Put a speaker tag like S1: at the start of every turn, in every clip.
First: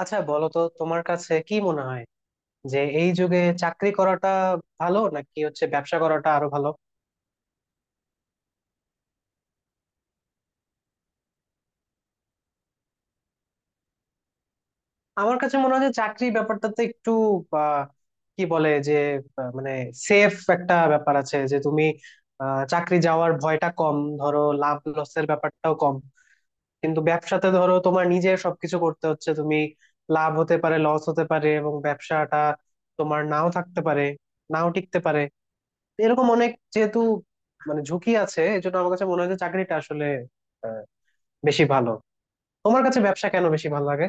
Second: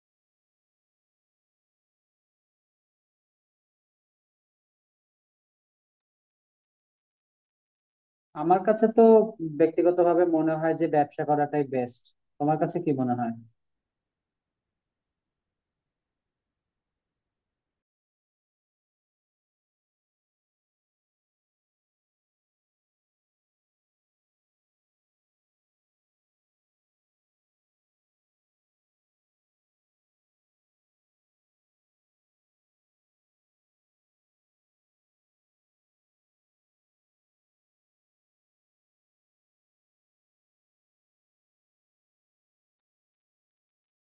S1: আচ্ছা বলো তো তোমার কাছে কি মনে হয় যে এই যুগে চাকরি করাটা ভালো নাকি হচ্ছে ব্যবসা করাটা আরো ভালো?
S2: আমার কাছে তো ব্যক্তিগতভাবে মনে হয় যে ব্যবসা করাটাই বেস্ট। তোমার কাছে কি মনে হয়?
S1: আমার কাছে মনে হয় যে চাকরি ব্যাপারটাতে একটু আহ, কি বলে যে মানে সেফ একটা ব্যাপার আছে, যে তুমি চাকরি যাওয়ার ভয়টা কম, ধরো লাভ লসের ব্যাপারটাও কম। কিন্তু ব্যবসাতে ধরো তোমার নিজের সবকিছু করতে হচ্ছে, তুমি লাভ হতে পারে লস হতে পারে এবং ব্যবসাটা তোমার নাও থাকতে পারে, নাও টিকতে পারে, এরকম অনেক যেহেতু মানে ঝুঁকি আছে, এই জন্য আমার কাছে মনে হয় যে চাকরিটা আসলে আহ, বেশি ভালো। তোমার কাছে ব্যবসা কেন বেশি ভালো লাগে?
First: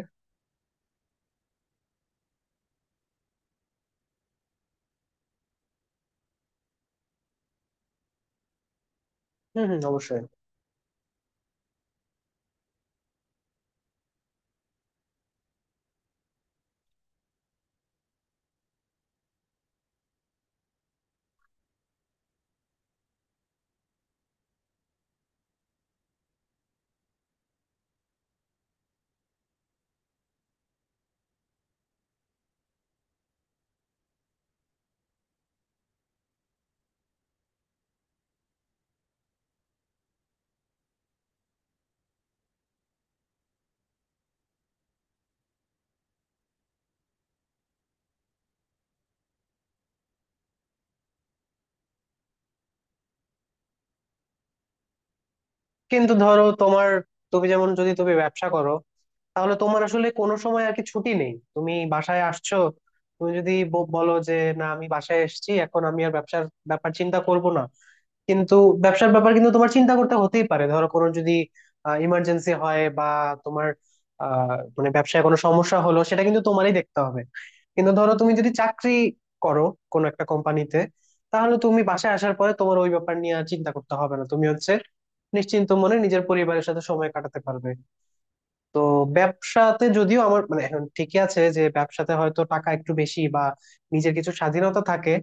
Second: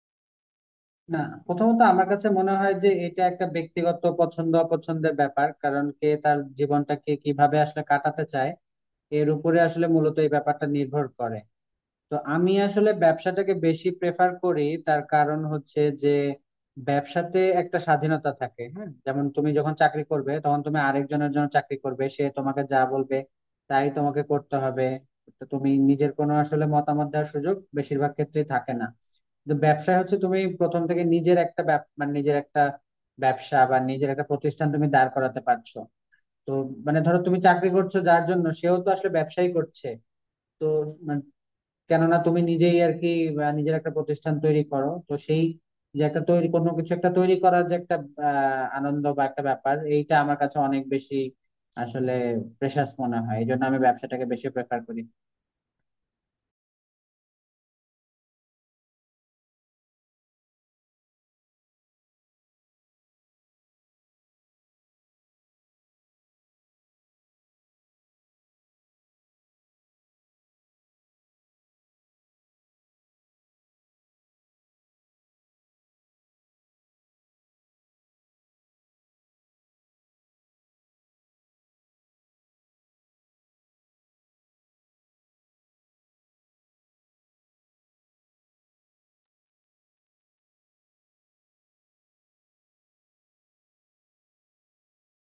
S2: না, প্রথমত আমার কাছে মনে হয় যে এটা একটা ব্যক্তিগত পছন্দ অপছন্দের ব্যাপার। কারণ কে তার জীবনটাকে কিভাবে আসলে কাটাতে চায় এর উপরে
S1: হম হম,
S2: আসলে মূলত
S1: অবশ্যই।
S2: এই ব্যাপারটা নির্ভর করে। তো আমি আসলে ব্যবসাটাকে বেশি প্রেফার করি। তার কারণ হচ্ছে যে ব্যবসাতে একটা স্বাধীনতা থাকে। হ্যাঁ, যেমন তুমি যখন চাকরি করবে তখন তুমি আরেকজনের জন্য চাকরি করবে, সে তোমাকে যা বলবে তাই তোমাকে করতে হবে। তো তুমি নিজের কোনো আসলে মতামত দেওয়ার সুযোগ বেশিরভাগ ক্ষেত্রেই থাকে না। কিন্তু ব্যবসায় হচ্ছে তুমি প্রথম থেকে নিজের একটা ব্যব- মানে নিজের একটা ব্যবসা বা নিজের একটা প্রতিষ্ঠান তুমি দাঁড় করাতে পারছো। তো মানে ধরো তুমি চাকরি করছো যার জন্য, সেও তো আসলে ব্যবসাই করছে। তো কেননা তুমি নিজেই আর কি নিজের একটা প্রতিষ্ঠান তৈরি করো, তো সেই যে একটা তৈরি কোনো কিছু একটা তৈরি করার যে একটা আনন্দ বা একটা ব্যাপার, এইটা আমার কাছে অনেক বেশি আসলে প্রেশাস মনে হয়। এই জন্য আমি ব্যবসাটাকে বেশি প্রেফার করি।
S1: কিন্তু ধরো তোমার, তুমি যেমন যদি তুমি ব্যবসা করো তাহলে তোমার আসলে কোনো সময় আর কি, ছুটি নেই। তুমি বাসায় আসছো, তুমি যদি বলো যে না, আমি বাসায় এসেছি, এখন আমি আর ব্যবসার ব্যাপার চিন্তা করব না, কিন্তু ব্যবসার ব্যাপার কিন্তু তোমার চিন্তা করতে হতেই পারে। ধরো কোনো যদি ইমার্জেন্সি হয় বা তোমার আহ, মানে ব্যবসায় কোনো সমস্যা হলো, সেটা কিন্তু তোমারই দেখতে হবে। কিন্তু ধরো তুমি যদি চাকরি করো কোনো একটা কোম্পানিতে, তাহলে তুমি বাসায় আসার পরে তোমার ওই ব্যাপার নিয়ে আর চিন্তা করতে হবে না, তুমি হচ্ছে নিশ্চিন্ত মনে নিজের পরিবারের সাথে সময় কাটাতে পারবে। তো ব্যবসাতে যদিও আমার মানে এখন ঠিকই আছে যে ব্যবসাতে হয়তো টাকা একটু বেশি বা নিজের কিছু স্বাধীনতা থাকে,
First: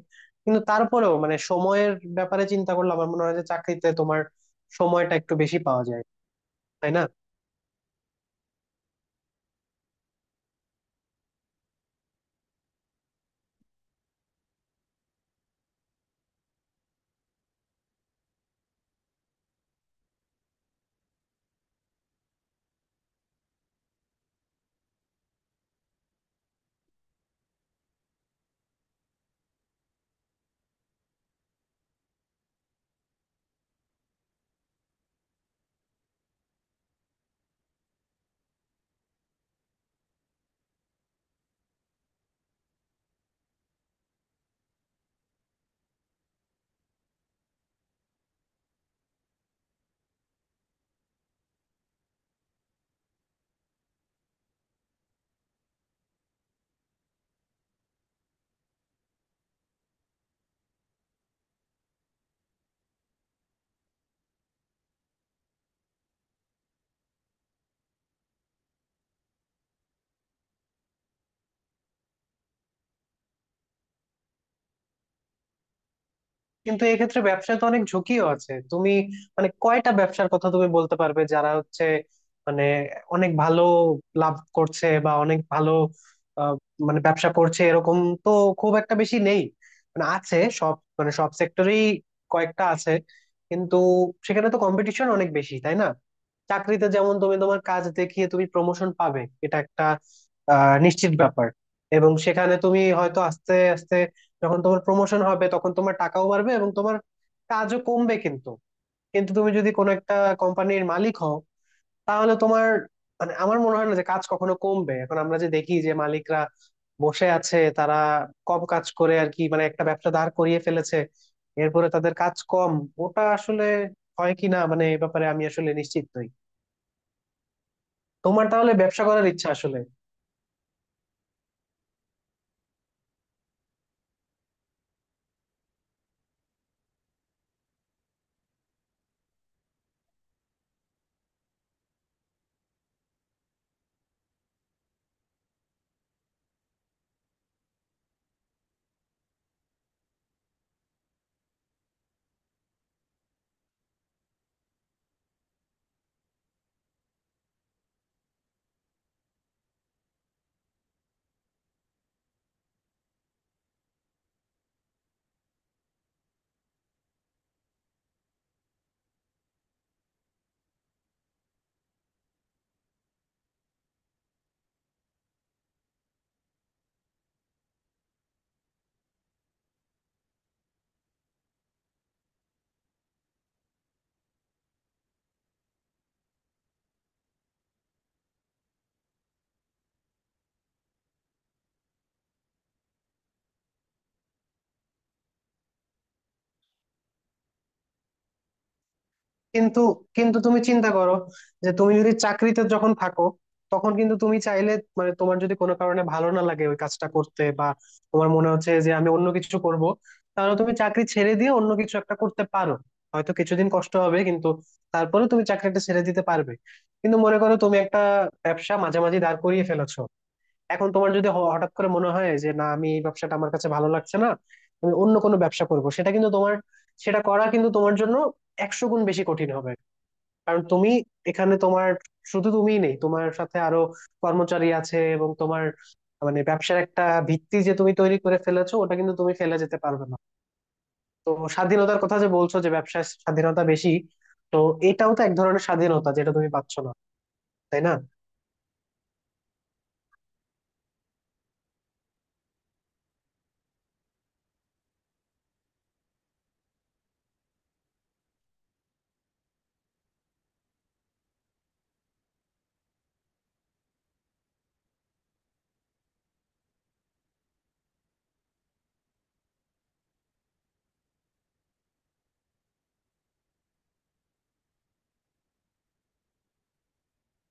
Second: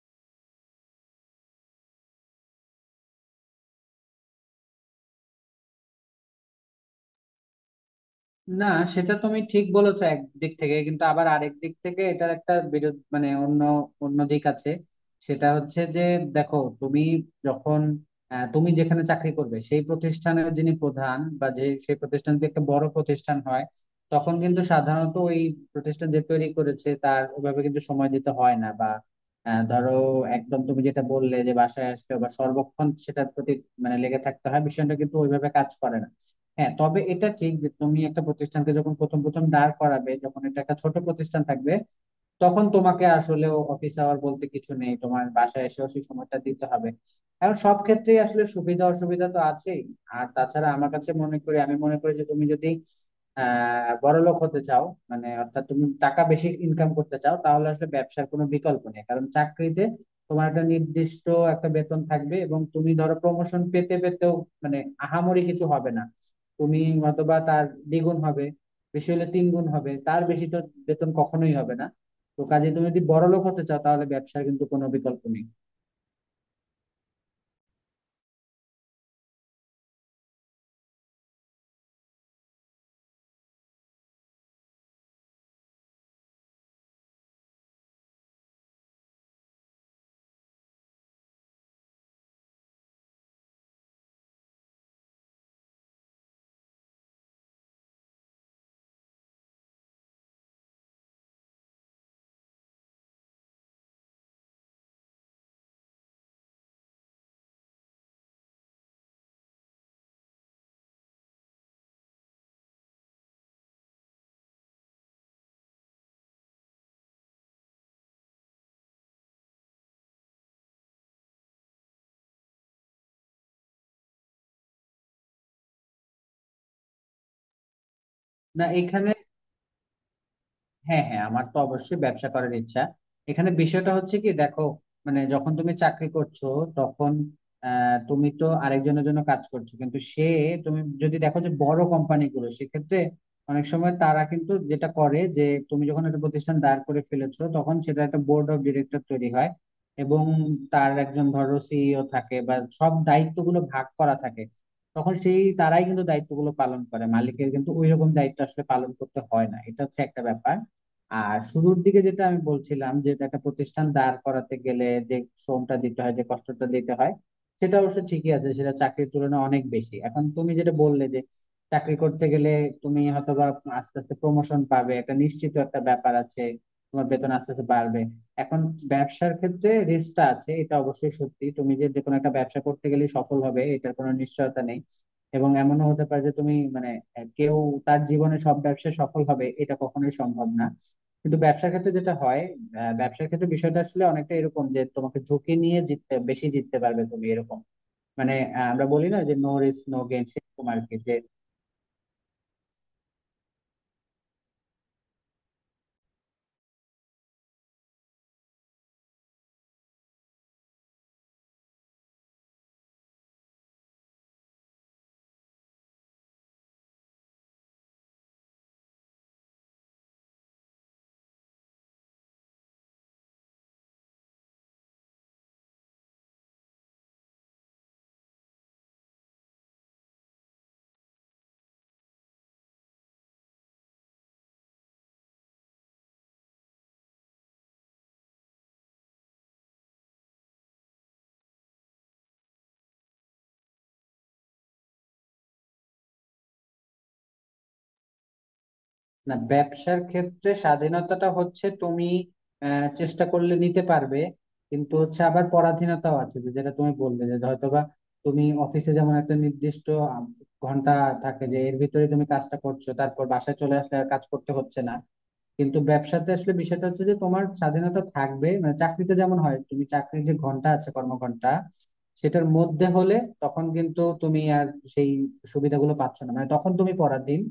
S1: কিন্তু তারপরেও মানে সময়ের ব্যাপারে চিন্তা করলে আমার মনে হয় যে চাকরিতে তোমার সময়টা একটু বেশি পাওয়া যায়, তাই না?
S2: না, সেটা তুমি ঠিক বলেছো একদিক থেকে, কিন্তু আবার আরেক দিক থেকে এটার একটা বিরোধ মানে অন্য অন্য দিক আছে। সেটা হচ্ছে যে দেখো তুমি যখন তুমি যেখানে চাকরি করবে সেই প্রতিষ্ঠানের যিনি প্রধান বা যে সেই প্রতিষ্ঠান যদি একটা বড় প্রতিষ্ঠান হয়, তখন কিন্তু সাধারণত ওই প্রতিষ্ঠান যে তৈরি করেছে তার ওভাবে কিন্তু সময় দিতে হয় না বা ধরো একদম তুমি যেটা বললে যে বাসায় আসলে বা সর্বক্ষণ সেটার প্রতি মানে লেগে থাকতে হয়, বিষয়টা কিন্তু ওইভাবে কাজ করে না। হ্যাঁ, তবে এটা ঠিক যে তুমি একটা প্রতিষ্ঠানকে যখন প্রথম প্রথম দাঁড় করাবে, যখন এটা একটা ছোট প্রতিষ্ঠান থাকবে, তখন তোমাকে আসলেও অফিস আওয়ার বলতে কিছু নেই, তোমার বাসায় এসেও সেই সময়টা দিতে হবে। এখন সব ক্ষেত্রেই আসলে সুবিধা অসুবিধা তো আছেই। আর তাছাড়া আমার কাছে মনে করি, আমি মনে করি যে তুমি যদি বড়লোক হতে চাও, মানে অর্থাৎ তুমি টাকা বেশি ইনকাম করতে চাও, তাহলে আসলে ব্যবসার কোনো বিকল্প নেই। কারণ চাকরিতে তোমার একটা নির্দিষ্ট একটা বেতন থাকবে, এবং তুমি ধরো প্রমোশন পেতে পেতেও মানে আহামরি কিছু হবে না। তুমি হয়তোবা তার দ্বিগুণ হবে, বেশি হলে তিন গুণ হবে, তার বেশি তো বেতন কখনোই হবে না। তো কাজে তুমি যদি বড়লোক হতে চাও তাহলে ব্যবসার কিন্তু কোনো বিকল্প নেই।
S1: কিন্তু এক্ষেত্রে ব্যবসায় তো অনেক ঝুঁকিও আছে। তুমি মানে কয়টা ব্যবসার কথা তুমি বলতে পারবে যারা হচ্ছে মানে অনেক ভালো লাভ করছে বা অনেক ভালো আহ, মানে ব্যবসা করছে? এরকম তো খুব একটা বেশি নেই। মানে আছে, সব মানে সব সেক্টরেই কয়েকটা আছে, কিন্তু সেখানে তো কম্পিটিশন অনেক বেশি, তাই না? চাকরিতে যেমন তুমি তোমার কাজ দেখিয়ে তুমি প্রমোশন পাবে, এটা একটা নিশ্চিত ব্যাপার। এবং সেখানে তুমি হয়তো আস্তে আস্তে যখন তোমার প্রমোশন হবে তখন তোমার টাকাও বাড়বে এবং তোমার কাজও কমবে, কিন্তু কিন্তু তুমি যদি কোনো একটা কোম্পানির মালিক হও তাহলে তোমার মানে আমার মনে হয় না যে কাজ কখনো কমবে। এখন আমরা যে দেখি যে মালিকরা বসে আছে, তারা কম কাজ করে আর কি, মানে একটা ব্যবসা দাঁড় করিয়ে ফেলেছে এরপরে তাদের কাজ কম, ওটা আসলে হয় কি না মানে এ ব্যাপারে আমি আসলে নিশ্চিত নই। তোমার
S2: না
S1: তাহলে ব্যবসা
S2: এখানে,
S1: করার ইচ্ছা আসলে।
S2: হ্যাঁ হ্যাঁ, আমার তো অবশ্যই ব্যবসা করার ইচ্ছা। এখানে বিষয়টা হচ্ছে কি, দেখো, মানে যখন তুমি চাকরি করছো তখন তুমি তো আরেকজনের জন্য কাজ করছো, কিন্তু সে তুমি যদি দেখো যে বড় কোম্পানিগুলো সেক্ষেত্রে অনেক সময় তারা কিন্তু যেটা করে যে তুমি যখন একটা প্রতিষ্ঠান দাঁড় করে ফেলেছো তখন সেটা একটা বোর্ড অফ ডিরেক্টর তৈরি হয়। এবং তার একজন ধরো সিইও থাকে বা সব দায়িত্বগুলো ভাগ করা থাকে, তখন সেই তারাই কিন্তু দায়িত্বগুলো পালন করে, মালিকের কিন্তু ওইরকম দায়িত্ব আসলে পালন করতে হয় না। এটা হচ্ছে একটা ব্যাপার। আর শুরুর দিকে যেটা আমি বলছিলাম যে একটা প্রতিষ্ঠান দাঁড় করাতে গেলে যে শ্রমটা দিতে হয়, যে কষ্টটা দিতে হয়, সেটা অবশ্য ঠিকই আছে, সেটা চাকরির তুলনায় অনেক বেশি। এখন তুমি যেটা বললে যে চাকরি করতে গেলে তুমি হয়তো বা আস্তে আস্তে প্রমোশন পাবে, একটা নিশ্চিত একটা ব্যাপার আছে, তোমার বেতন আস্তে আস্তে বাড়বে। এখন ব্যবসার ক্ষেত্রে রিস্কটা আছে, এটা অবশ্যই সত্যি। তুমি যে যে কোনো একটা ব্যবসা করতে গেলে সফল হবে এটার কোনো নিশ্চয়তা নেই। এবং এমনও হতে পারে যে তুমি মানে কেউ তার জীবনে সব ব্যবসায় সফল হবে এটা কখনোই সম্ভব না। কিন্তু ব্যবসার ক্ষেত্রে যেটা হয়, ব্যবসার ক্ষেত্রে বিষয়টা আসলে অনেকটা এরকম যে তোমাকে ঝুঁকি নিয়ে জিততে, বেশি জিততে পারবে তুমি। এরকম মানে আমরা বলি না যে নো
S1: কিন্তু
S2: রিস্ক নো গেইন,
S1: কিন্তু তুমি
S2: সেরকম আর
S1: চিন্তা
S2: কি। যে
S1: করো যে তুমি যদি চাকরিতে যখন থাকো তখন কিন্তু তুমি চাইলে মানে তোমার যদি কোনো কারণে ভালো না লাগে ওই কাজটা করতে, বা তোমার মনে হচ্ছে যে আমি অন্য কিছু করব, তাহলে তুমি চাকরি ছেড়ে দিয়ে অন্য কিছু একটা করতে পারো। হয়তো কিছুদিন কষ্ট হবে, কিন্তু তারপরে তুমি চাকরিটা ছেড়ে দিতে পারবে। কিন্তু মনে করো তুমি একটা ব্যবসা মাঝামাঝি দাঁড় করিয়ে ফেলেছো, এখন তোমার যদি হঠাৎ করে মনে হয় যে না, আমি এই ব্যবসাটা আমার কাছে ভালো লাগছে না, আমি অন্য কোনো ব্যবসা করব, সেটা কিন্তু তোমার, সেটা করা কিন্তু তোমার জন্য 100 গুণ বেশি কঠিন হবে। কারণ তুমি, এখানে তোমার শুধু তুমিই নেই, তোমার সাথে আরো কর্মচারী আছে এবং তোমার মানে ব্যবসার একটা ভিত্তি যে তুমি তৈরি করে ফেলেছো ওটা কিন্তু তুমি ফেলে যেতে পারবে না। তো স্বাধীনতার কথা যে বলছো যে ব্যবসায় স্বাধীনতা বেশি, তো এটাও তো এক ধরনের স্বাধীনতা যেটা তুমি পাচ্ছ না, তাই না?
S2: না, ব্যবসার ক্ষেত্রে স্বাধীনতাটা হচ্ছে তুমি চেষ্টা করলে নিতে পারবে, কিন্তু হচ্ছে আবার পরাধীনতাও আছে। যে যেটা তুমি বললে যে হয়তোবা তুমি অফিসে যেমন একটা নির্দিষ্ট আহ, ঘন্টা থাকে যে এর ভিতরে তুমি কাজটা করছো, তারপর বাসায় চলে আসলে আর কাজ করতে হচ্ছে না। কিন্তু ব্যবসাতে আসলে বিষয়টা হচ্ছে যে তোমার স্বাধীনতা থাকবে, মানে চাকরিতে যেমন হয় তুমি চাকরির যে ঘন্টা আছে, কর্মঘন্টা, সেটার মধ্যে হলে তখন কিন্তু তুমি আর সেই সুবিধাগুলো পাচ্ছ না, মানে তখন তুমি পরাধীন।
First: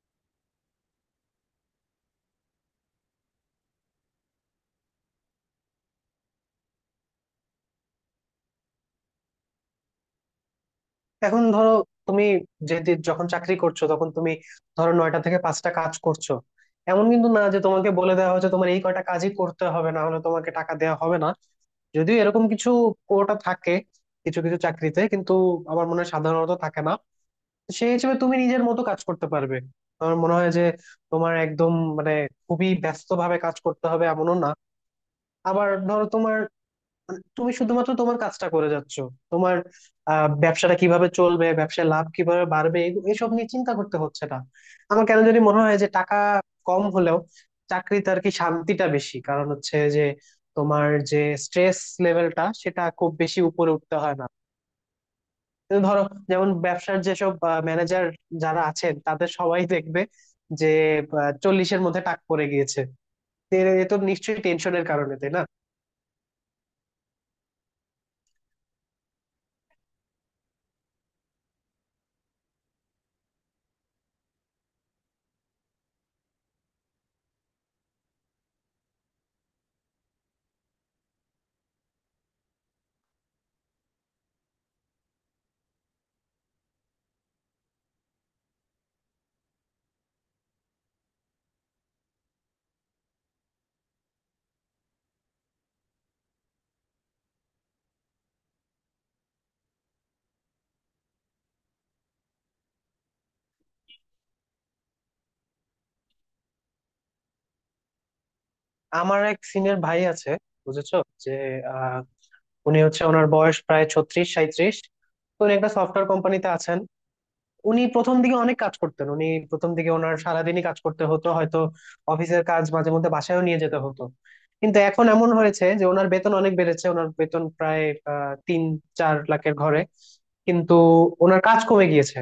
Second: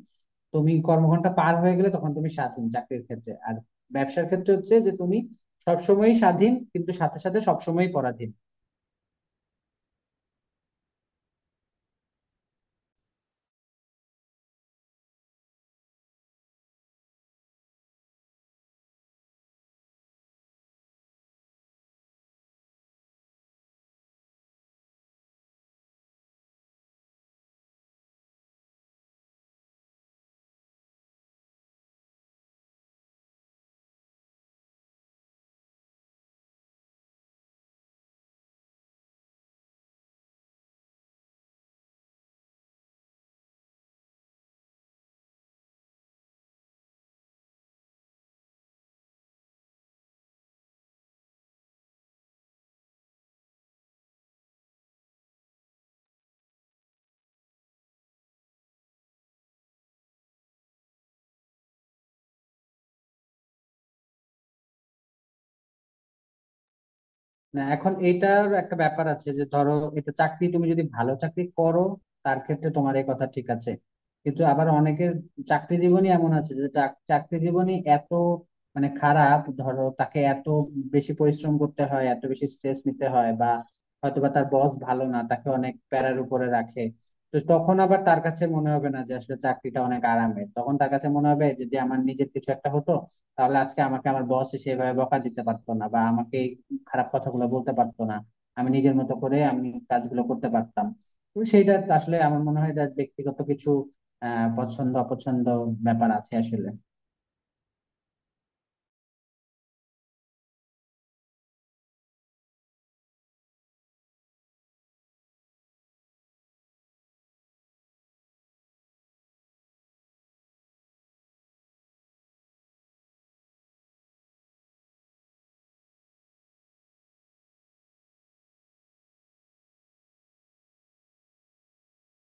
S2: তুমি কর্মঘন্টা পার হয়ে গেলে তখন তুমি স্বাধীন চাকরির ক্ষেত্রে। আর ব্যবসার ক্ষেত্রে হচ্ছে যে তুমি সবসময়ই স্বাধীন, কিন্তু সাথে সাথে সবসময়ই পরাধীন।
S1: এখন ধরো তুমি, যেহেতু যখন চাকরি করছো তখন তুমি ধরো 9টা থেকে 5টা কাজ করছো, এমন কিন্তু না যে তোমাকে বলে দেওয়া হয়েছে তোমার এই কয়টা কাজই করতে হবে, না হলে তোমাকে টাকা দেওয়া হবে না। যদিও এরকম কিছু কোটা থাকে কিছু কিছু চাকরিতে, কিন্তু আমার মনে হয় সাধারণত থাকে না। তো সেই হিসেবে তুমি নিজের মতো কাজ করতে পারবে, আমার মনে হয় যে তোমার একদম মানে খুবই ব্যস্ত ভাবে কাজ করতে হবে এমনও না। আবার ধরো তোমার মানে তুমি শুধুমাত্র তোমার কাজটা করে যাচ্ছ, তোমার ব্যবসাটা কিভাবে চলবে, ব্যবসায় লাভ কিভাবে বাড়বে, এসব নিয়ে চিন্তা করতে হচ্ছে না। আমার কেন জানি মনে হয় যে টাকা কম হলেও চাকরিতে আর কি শান্তিটা বেশি, কারণ হচ্ছে যে তোমার যে স্ট্রেস লেভেলটা, সেটা খুব বেশি উপরে উঠতে হয় না। তো ধরো, যেমন ব্যবসার যেসব ম্যানেজার যারা আছেন তাদের সবাই দেখবে যে 40-এর মধ্যে টাক পড়ে গিয়েছে, তো এ এ তো নিশ্চয়ই টেনশনের কারণে, তাই না?
S2: না এখন এইটার একটা ব্যাপার আছে যে ধরো এটা চাকরি, তুমি যদি ভালো চাকরি করো তার ক্ষেত্রে তোমার এই কথা ঠিক আছে। কিন্তু আবার অনেকের চাকরি জীবনই এমন আছে যে চাকরি জীবনই এত মানে খারাপ, ধরো তাকে এত বেশি পরিশ্রম করতে হয়, এত বেশি স্ট্রেস নিতে হয়, বা হয়তোবা তার বস ভালো না, তাকে অনেক প্যারার উপরে রাখে। তো তখন আবার তার কাছে মনে হবে না যে আসলে চাকরিটা অনেক আরামের, তখন তার কাছে মনে হবে যদি আমার নিজের কিছু একটা হতো তাহলে আজকে আমাকে আমার বস সেভাবে বকা দিতে পারতো না, বা আমাকে খারাপ কথাগুলো বলতে পারতো না, আমি নিজের মতো করে আমি কাজগুলো করতে পারতাম। তো সেইটা আসলে আমার মনে হয় যে ব্যক্তিগত কিছু পছন্দ অপছন্দ ব্যাপার আছে আসলে।
S1: আমার এক সিনিয়র ভাই আছে, বুঝেছো? যে আহ, উনি হচ্ছে ওনার বয়স প্রায় 36-37। তো উনি একটা সফটওয়্যার কোম্পানিতে আছেন। উনি প্রথম দিকে অনেক কাজ করতেন, উনি প্রথম দিকে ওনার সারাদিনই কাজ করতে হতো, হয়তো অফিসের কাজ মাঝে মধ্যে বাসায়ও নিয়ে যেতে হতো। কিন্তু এখন এমন হয়েছে যে ওনার বেতন অনেক বেড়েছে, ওনার বেতন প্রায় 3-4 লাখের ঘরে। কিন্তু ওনার কাজ কমে গিয়েছে।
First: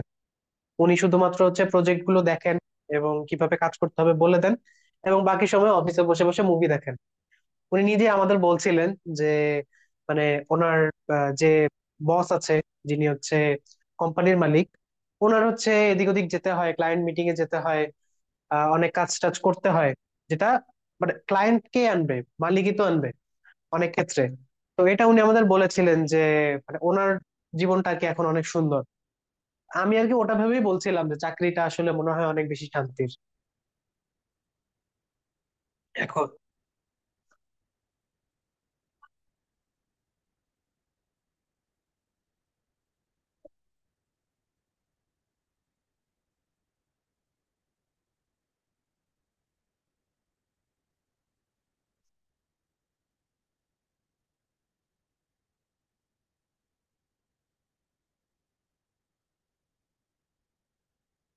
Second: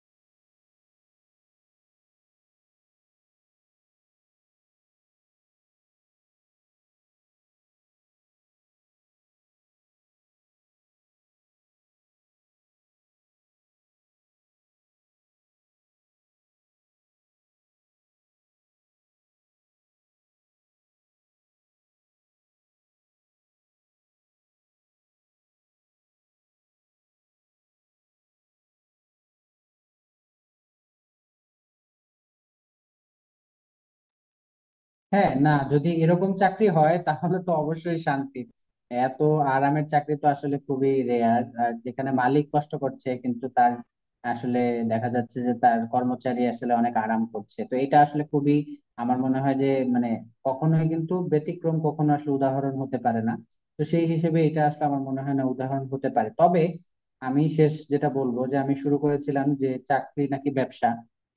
S1: উনি শুধুমাত্র হচ্ছে প্রজেক্ট গুলো দেখেন এবং কিভাবে কাজ করতে হবে বলে দেন, এবং বাকি সময় অফিসে বসে বসে মুভি দেখেন। উনি নিজে আমাদের বলছিলেন যে মানে ওনার যে বস আছে, যিনি হচ্ছে কোম্পানির মালিক, ওনার হচ্ছে এদিক ওদিক যেতে হয়, ক্লায়েন্ট মিটিং এ যেতে হয়, অনেক কাজ টাজ করতে হয়, যেটা মানে ক্লায়েন্ট কে আনবে, মালিকই তো আনবে অনেক ক্ষেত্রে। তো এটা উনি আমাদের বলেছিলেন যে মানে ওনার জীবনটা আর কি এখন অনেক সুন্দর। আমি আর কি ওটা ভেবেই বলছিলাম যে চাকরিটা আসলে মনে হয় অনেক বেশি শান্তির।
S2: হ্যাঁ না, যদি
S1: এখন
S2: এরকম চাকরি হয় তাহলে তো অবশ্যই শান্তি। এত আরামের চাকরি তো আসলে খুবই রেয়ার, আর যেখানে মালিক কষ্ট করছে কিন্তু তার আসলে দেখা যাচ্ছে যে তার কর্মচারী আসলে অনেক আরাম করছে, তো এটা আসলে খুবই, আমার মনে হয় যে মানে কখনোই কিন্তু ব্যতিক্রম কখনো আসলে উদাহরণ হতে পারে না। তো সেই হিসেবে এটা আসলে আমার মনে হয় না উদাহরণ হতে পারে। তবে আমি শেষ যেটা বলবো যে আমি শুরু করেছিলাম যে চাকরি নাকি ব্যবসা,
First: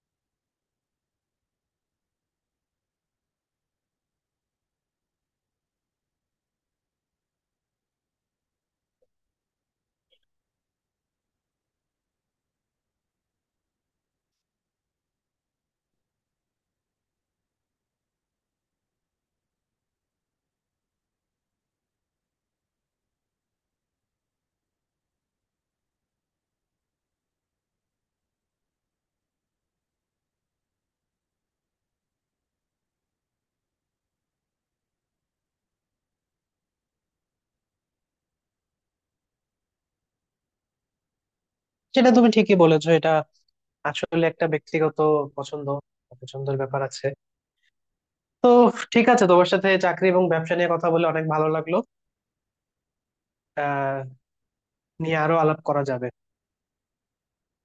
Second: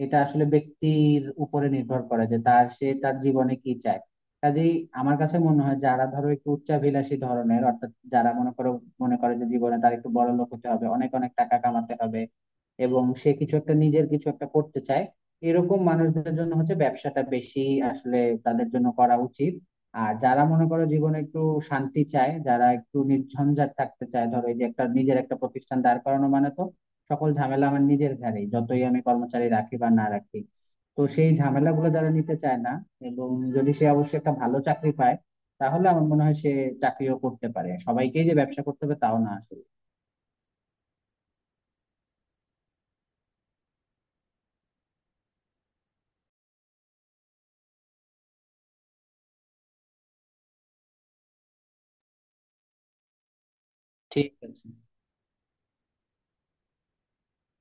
S2: এটা আসলে ব্যক্তির উপরে নির্ভর করে যে তার সে তার জীবনে কি চায়। কাজেই আমার কাছে মনে হয় যারা ধরো একটু উচ্চাভিলাষী ধরনের, অর্থাৎ যারা মনে করো মনে করে যে জীবনে তার একটু বড় লোক হতে হবে, অনেক অনেক টাকা কামাতে হবে, এবং সে কিছু একটা নিজের কিছু একটা করতে চায়, এরকম মানুষদের জন্য হচ্ছে ব্যবসাটা বেশি আসলে তাদের জন্য করা উচিত। আর যারা মনে করো জীবনে একটু শান্তি চায়, যারা একটু নির্ঝঞ্ঝাট থাকতে চায়, ধরো এই যে একটা নিজের একটা প্রতিষ্ঠান দাঁড় করানো মানে তো সকল ঝামেলা আমার নিজের ঘাড়ে, যতই আমি কর্মচারী রাখি বা না রাখি, তো সেই ঝামেলাগুলো যারা নিতে চায় না, এবং যদি সে অবশ্যই একটা ভালো চাকরি পায়, তাহলে আমার মনে হয় সে চাকরিও করতে পারে। সবাইকেই যে ব্যবসা করতে হবে তাও না আসলে।
S1: সেটা তুমি ঠিকই বলেছো, এটা আসলে একটা ব্যক্তিগত পছন্দ পছন্দের ব্যাপার আছে। তো ঠিক আছে, তোমার সাথে চাকরি এবং ব্যবসা নিয়ে কথা বলে অনেক ভালো লাগলো। আহ
S2: ঠিক আছে।
S1: নিয়ে আরো আলাপ করা যাবে।